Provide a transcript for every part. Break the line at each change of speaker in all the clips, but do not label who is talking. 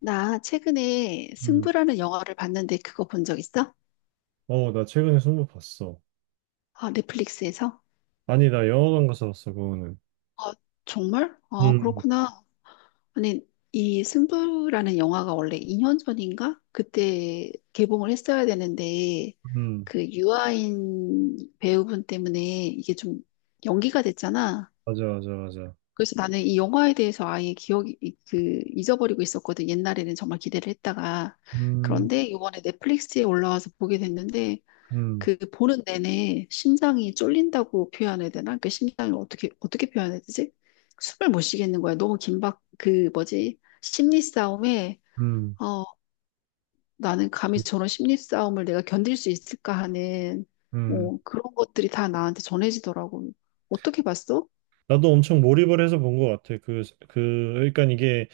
나 최근에
음.
승부라는 영화를 봤는데 그거 본 적 있어?
어, 나 최근에 승부 봤어.
아, 넷플릭스에서?
아니, 나 영화관 가서 봤어, 그거는.
아, 정말? 아,
음,
그렇구나. 아니, 이 승부라는 영화가 원래 2년 전인가? 그때 개봉을 했어야 되는데
음,
그 유아인 배우분 때문에 이게 좀 연기가 됐잖아.
맞아, 맞아, 맞아.
그래서 나는 이 영화에 대해서 아예 기억이 그 잊어버리고 있었거든. 옛날에는 정말 기대를 했다가
음,
그런데 이번에 넷플릭스에 올라와서 보게 됐는데
음,
그 보는 내내 심장이 쫄린다고 표현해야 되나? 그 심장을 어떻게 어떻게 표현해야 되지? 숨을 못 쉬겠는 거야. 너무 긴박 그 뭐지? 심리 싸움에.
음,
어 나는 감히 저런 심리 싸움을 내가 견딜 수 있을까 하는
음.
뭐 그런 것들이 다 나한테 전해지더라고. 어떻게 봤어?
나도 엄청 몰입을 해서 본 것 같아. 그러니까 이게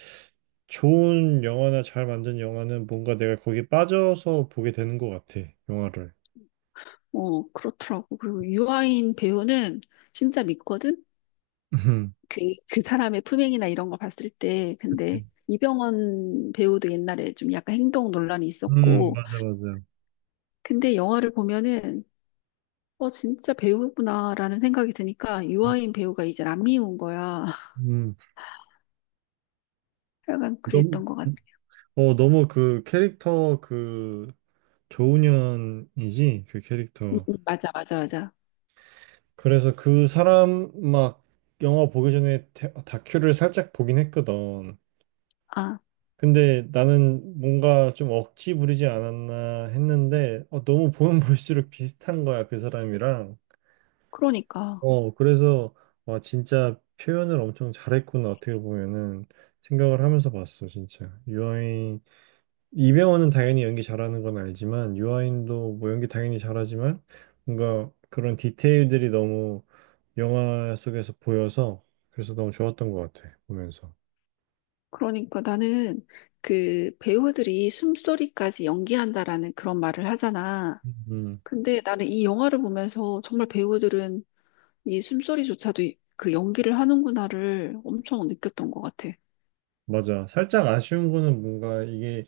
좋은 영화나 잘 만든 영화는 뭔가 내가 거기에 빠져서 보게 되는 것 같아, 영화를.
어, 그렇더라고. 그리고 유아인 배우는 진짜 믿거든.
음,
그 그 사람의 품행이나 이런 거 봤을 때 근데 이병헌 배우도 옛날에 좀 약간 행동 논란이 있었고
맞아, 맞아.
근데 영화를 보면은 진짜 배우구나라는 생각이 드니까 유아인 배우가 이제 안 미운 거야.
음,
약간
너무,
그랬던 것 같아.
너무 그 캐릭터 그 조은현이지? 그 캐릭터.
맞아, 맞아, 맞아.
그래서 그 사람 막 영화 보기 전에 다큐를 살짝 보긴 했거든.
아,
근데 나는 뭔가 좀 억지 부리지 않았나 했는데 너무 보면 볼수록 비슷한 거야 그 사람이랑.
그러니까.
그래서 와 진짜 표현을 엄청 잘했구나 어떻게 보면은 생각을 하면서 봤어 진짜. 유아인 이병헌은 당연히 연기 잘하는 건 알지만 유아인도 뭐 연기 당연히 잘하지만 뭔가 그런 디테일들이 너무 영화 속에서 보여서 그래서 너무 좋았던 것 같아 보면서.
그러니까 나는 그 배우들이 숨소리까지 연기한다라는 그런 말을 하잖아.
음
근데 나는 이 영화를 보면서 정말 배우들은 이 숨소리조차도 그 연기를 하는구나를 엄청 느꼈던 것 같아.
맞아. 살짝 아쉬운 거는 뭔가 이게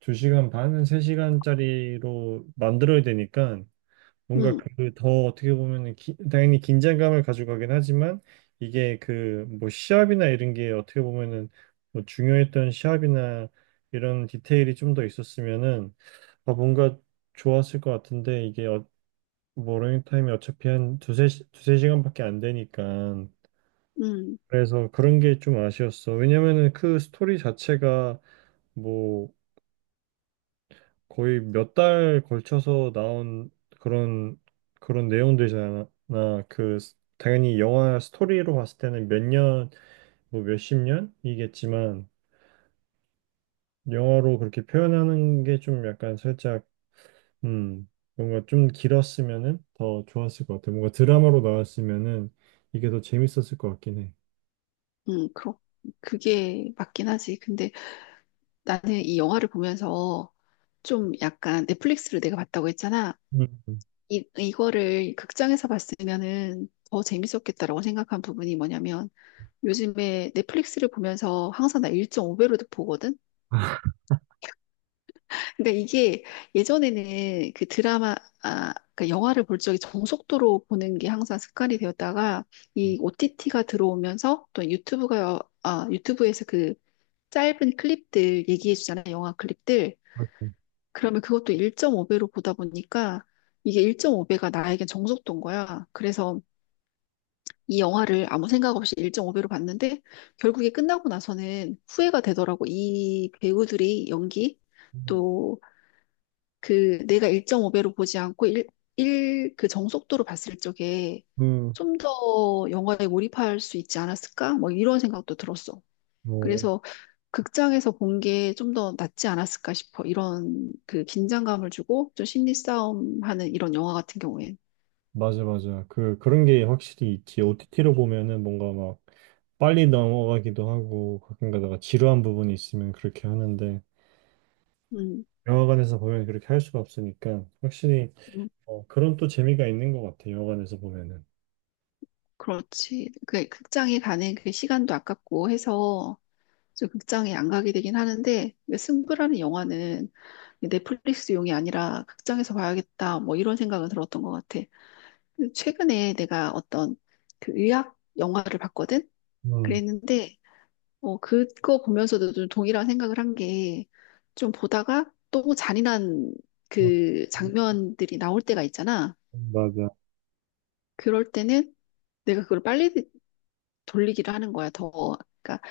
2시간 반은 3시간짜리로 만들어야 되니까 뭔가
응,
그 더 어떻게 보면은 당연히 긴장감을 가져가긴 하지만 이게 그 뭐 시합이나 이런 게 어떻게 보면은 뭐 중요했던 시합이나 이런 디테일이 좀 더 있었으면은 아 뭔가 좋았을 것 같은데 이게 뭐 러닝타임이 어차피 한 두세 시간밖에 안 되니까
응,
그래서 그런 게 좀 아쉬웠어. 왜냐면은 그 스토리 자체가 뭐 거의 몇 달 걸쳐서 나온 그런 그런 내용들이잖아. 당연히 영화 스토리로 봤을 때는 몇 년, 뭐 몇십 년이겠지만 영화로 그렇게 표현하는 게 좀 약간 살짝 음 뭔가 좀 길었으면은 더 좋았을 것 같아. 뭔가 드라마로 나왔으면은 이게 더 재밌었을 것 같긴 해.
응, 그게 맞긴 하지. 근데 나는 이 영화를 보면서 좀 약간 넷플릭스를 내가 봤다고 했잖아.
음. 음.
이거를 극장에서 봤으면은 더 재밌었겠다라고 생각한 부분이 뭐냐면 요즘에 넷플릭스를 보면서 항상 나 1.5배로도 보거든? 그러니까 이게 예전에는 그 드라마, 아, 그러니까 영화를 볼 적에 정속도로 보는 게 항상 습관이 되었다가 이 OTT가 들어오면서 또 유튜브가, 아, 유튜브에서 그 짧은 클립들 얘기해 주잖아, 영화 클립들. 그러면 그것도 1.5배로 보다 보니까 이게 1.5배가 나에겐 정속도인 거야. 그래서 이 영화를 아무 생각 없이 1.5배로 봤는데 결국에 끝나고 나서는 후회가 되더라고. 이 배우들이 연기 또 그 내가 1.5배로 보지 않고 1, 1, 그 정속도로 봤을 적에
음.
좀 더 영화에 몰입할 수 있지 않았을까? 뭐 이런 생각도 들었어.
음.
그래서 극장에서 본 게 좀 더 낫지 않았을까 싶어. 이런 그 긴장감을 주고 좀 심리 싸움하는 이런 영화 같은 경우엔.
맞아, 맞아. 그런 게 확실히 있지. OTT로 보면은 뭔가 막 빨리 넘어가기도 하고, 가끔 가다가 지루한 부분이 있으면 그렇게 하는데,
음,
영화관에서 보면 그렇게 할 수가 없으니까, 확실히,
음,
그런 또 재미가 있는 것 같아, 영화관에서 보면은.
그렇지. 그 극장에 가는 그 시간도 아깝고 해서 좀 극장에 안 가게 되긴 하는데 근데 승부라는 영화는 넷플릭스용이 아니라 극장에서 봐야겠다 뭐 이런 생각은 들었던 것 같아. 근데 최근에 내가 어떤 그 의학 영화를 봤거든.
음,
그랬는데 그거 보면서도 좀 동일한 생각을 한 게, 좀 보다가 또 잔인한
어,
그 장면들이 나올 때가 있잖아.
맞아.
그럴 때는 내가 그걸 빨리 돌리기를 하는 거야, 더. 그러니까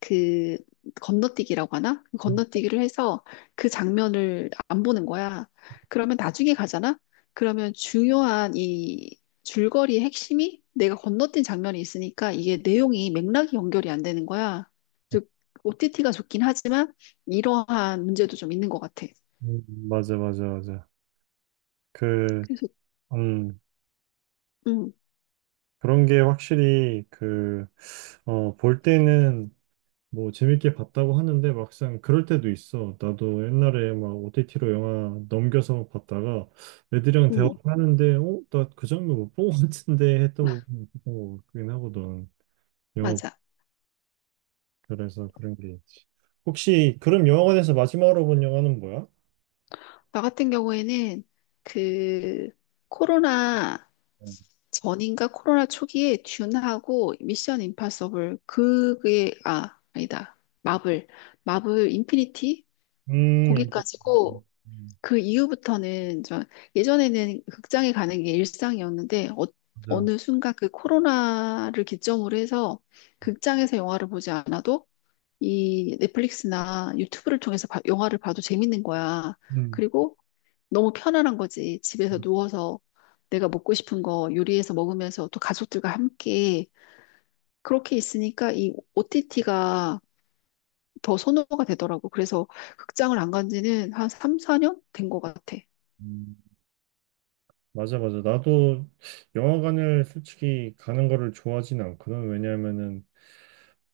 그 건너뛰기라고 하나? 그 건너뛰기를 해서 그 장면을 안 보는 거야. 그러면 나중에 가잖아? 그러면 중요한 이 줄거리의 핵심이 내가 건너뛴 장면이 있으니까 이게 내용이 맥락이 연결이 안 되는 거야. 즉, OTT가 좋긴 하지만 이러한 문제도 좀 있는 것 같아.
음, 맞아, 맞아, 맞아. 그,
그래서,
음,
음,
그런 게 확실히 볼 때는 뭐 재밌게 봤다고 하는데 막상 그럴 때도 있어. 나도 옛날에 막 OTT로 영화 넘겨서 봤다가 애들이랑
음,
대화하는데 어? 나 그 장면 못 본 것 같은데 했던 부분이 있었던 것 같긴 하거든.
맞아.
영화별에서 그런 게 있지. 혹시 그럼 영화관에서 마지막으로 본 영화는 뭐야?
나 같은 경우에는 그 코로나 전인가 코로나 초기에 듄하고 미션 임파서블 그게 아, 아니다, 마블 인피니티
임팩트.
거기까지고
음,
그 이후부터는 저 예전에는 극장에 가는 게 일상이었는데
맞아.
어느 순간 그 코로나를 기점으로 해서 극장에서 영화를 보지 않아도 이 넷플릭스나 유튜브를 통해서 영화를 봐도 재밌는 거야.
음.
그리고 너무 편안한 거지. 집에서 누워서 내가 먹고 싶은 거 요리해서 먹으면서 또 가족들과 함께 그렇게 있으니까 이 OTT가 더 선호가 되더라고. 그래서 극장을 안 간 지는 한 3, 4년 된 것 같아.
음, 맞아, 맞아. 나도 영화관을 솔직히 가는 거를 좋아하진 않거든. 왜냐하면은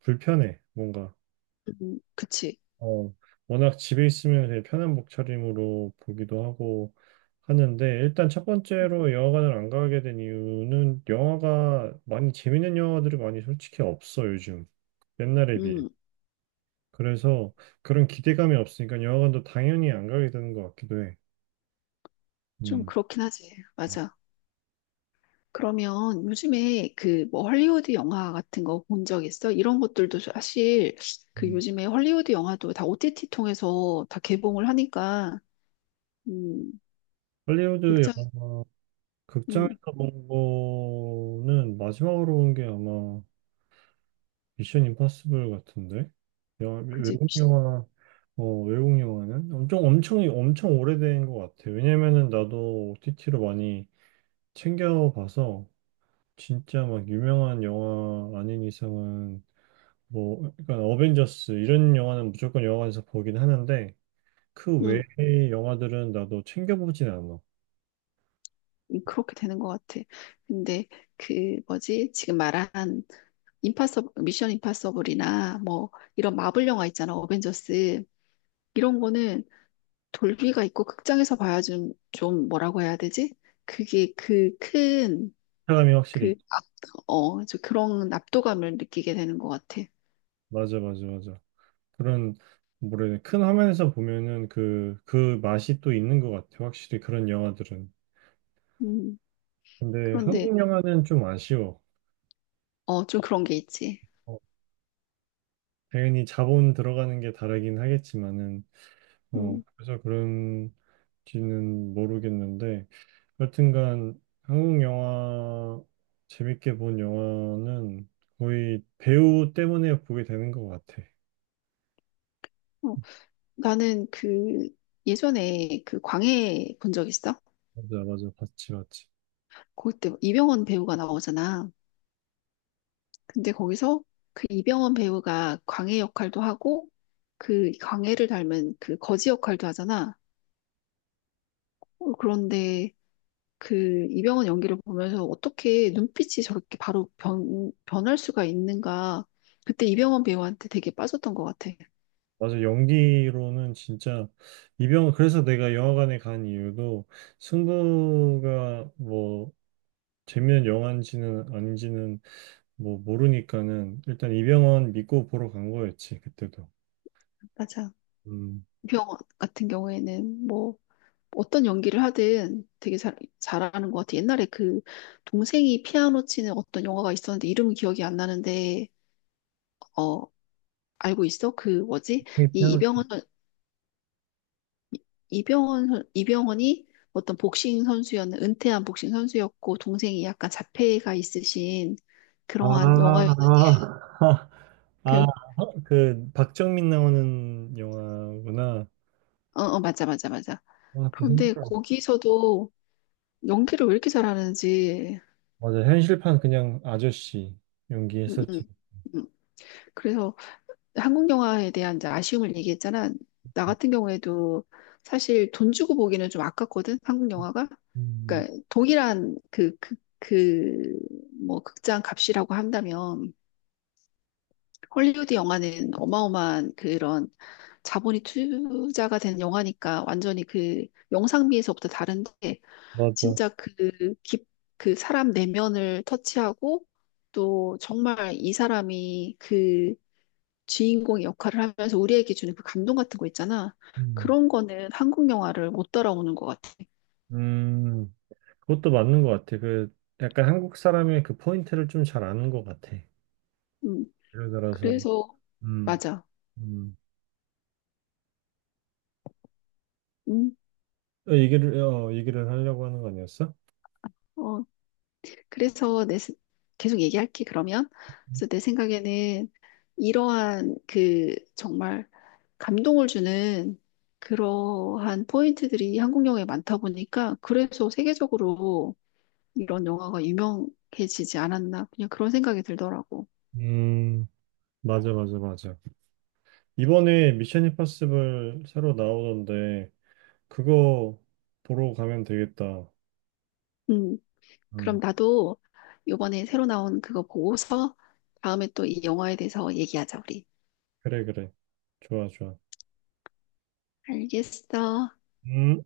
불편해. 뭔가
그치.
어, 워낙 집에 있으면 되게 편한 목차림으로 보기도 하고 하는데 일단 첫 번째로 영화관을 안 가게 된 이유는 영화가 많이 재밌는 영화들이 많이 솔직히 없어 요즘 옛날에 비해
음,
그래서 그런 기대감이 없으니까 영화관도 당연히 안 가게 되는 것 같기도 해.
좀
음.
그렇긴 하지. 맞아. 그러면 요즘에 그 뭐 헐리우드 영화 같은 거 본 적 있어? 이런 것들도 사실 그
음.
요즘에 헐리우드 영화도 다 OTT 통해서 다 개봉을 하니까 음,
할리우드
극장,
영화
음.
극장에서 본 거는 마지막으로 본 게 아마 미션 임파서블 같은데? 영화-
그지?
외국 영화, 외국 영화는? 엄청, 엄청, 엄청 오래된 것 같아. 왜냐면은 나도 OTT로 많이 챙겨봐서, 진짜 막 유명한 영화 아닌 이상은, 뭐, 그러니까 어벤져스, 이런 영화는 무조건 영화관에서 보긴 하는데, 그
응,
외의 영화들은 나도 챙겨보진 않아.
응, 그렇게 되는 것 같아. 근데 그 뭐지? 지금 말한 임파서 미션 임파서블이나 뭐 이런 마블 영화 있잖아. 어벤져스 이런 거는 돌비가 있고 극장에서 봐야 좀 뭐라고 해야 되지? 그게 그 큰
사람이 확실히,
그 압, 어, 저 그런 압도감을 느끼게 되는 것 같아.
맞아, 맞아, 맞아. 그런, 뭐라 해야 되나, 큰 화면에서 보면은 그 맛이 또 있는 것 같아. 확실히 그런 영화들은.
음,
근데
그런데
한국 영화는 좀 아쉬워.
좀 그런 게 있지.
어, 당연히 자본 들어가는 게 다르긴 하겠지만은,
음,
그래서 그런지는 모르겠는데, 여튼간 한국 영화, 재밌게 본 영화는 거의 배우 때문에 보게 되는 것 같아.
어, 나는 그 예전에 그 광해 본 적 있어?
맞아, 맞아. 봤지, 봤지.
그때 이병헌 배우가 나오잖아. 근데 거기서 그 이병헌 배우가 광해 역할도 하고 그 광해를 닮은 그 거지 역할도 하잖아. 그런데 그 이병헌 연기를 보면서 어떻게 눈빛이 저렇게 바로 변할 수가 있는가. 그때 이병헌 배우한테 되게 빠졌던 것 같아.
맞아, 연기로는 진짜. 그래서 내가 영화관에 간 이유도 승부가 뭐, 재미난 영화인지는 아닌지는 뭐 모르니까는 일단 이병헌 믿고 보러 간 거였지 그때도.
맞아.
음.
이병헌 같은 경우에는 뭐 어떤 연기를 하든 되게 잘하는 것 같아. 옛날에 그 동생이 피아노 치는 어떤 영화가 있었는데 이름은 기억이 안 나는데 어, 알고 있어? 그 뭐지? 이
그냥
이병헌 선- 이- 병헌 선- 이병헌이 어떤 복싱 선수였는 은퇴한 복싱 선수였고 동생이 약간 자폐가 있으신
아,
그러한
아,
영화였는데
아,
그-
그 박정민 나오는 영화구나.
어, 어, 맞아, 맞아, 맞아.
아, 진짜
그런데
힘들어.
거기서도 연기를 왜 이렇게 잘하는지.
맞아, 현실판 그냥 아저씨
음, 음,
연기했었지.
음. 그래서 한국 영화에 대한 이제 아쉬움을 얘기했잖아. 나 같은 경우에도 사실 돈 주고 보기는 좀 아깝거든, 한국 영화가.
음,
그러니까 동일한 그, 뭐, 극장 값이라고 한다면. 헐리우드 영화는 어마어마한 그런 자본이 투자가 된 영화니까 완전히 그 영상미에서부터 다른데
맞아.
진짜 그 사람 내면을 터치하고 또 정말 이 사람이 그 주인공의 역할을 하면서 우리에게 주는 그 감동 같은 거 있잖아.
음.
그런 거는 한국 영화를 못 따라오는 것 같아.
음, 그것도 맞는 것 같아. 그 약간 한국 사람의 그 포인트를 좀 잘 아는 것 같아.
음,
예를 들어서,
그래서,
음,
맞아.
음.
음,
얘기를 하려고 하는 거 아니었어?
어, 그래서 계속 얘기할게, 그러면. 그래서 내 생각에는 이러한 그 정말 감동을 주는 그러한 포인트들이 한국 영화에 많다 보니까 그래서 세계적으로 이런 영화가 유명해지지 않았나. 그냥 그런 생각이 들더라고.
음. 맞아, 맞아, 맞아. 이번에 미션 임파서블 새로 나오던데, 그거 보러 가면 되겠다.
음, 그럼
음.
나도 요번에 새로 나온 그거 보고서 다음에 또 이 영화에 대해서 얘기하자, 우리.
그래, 그래. 좋아, 좋아.
알겠어.
음.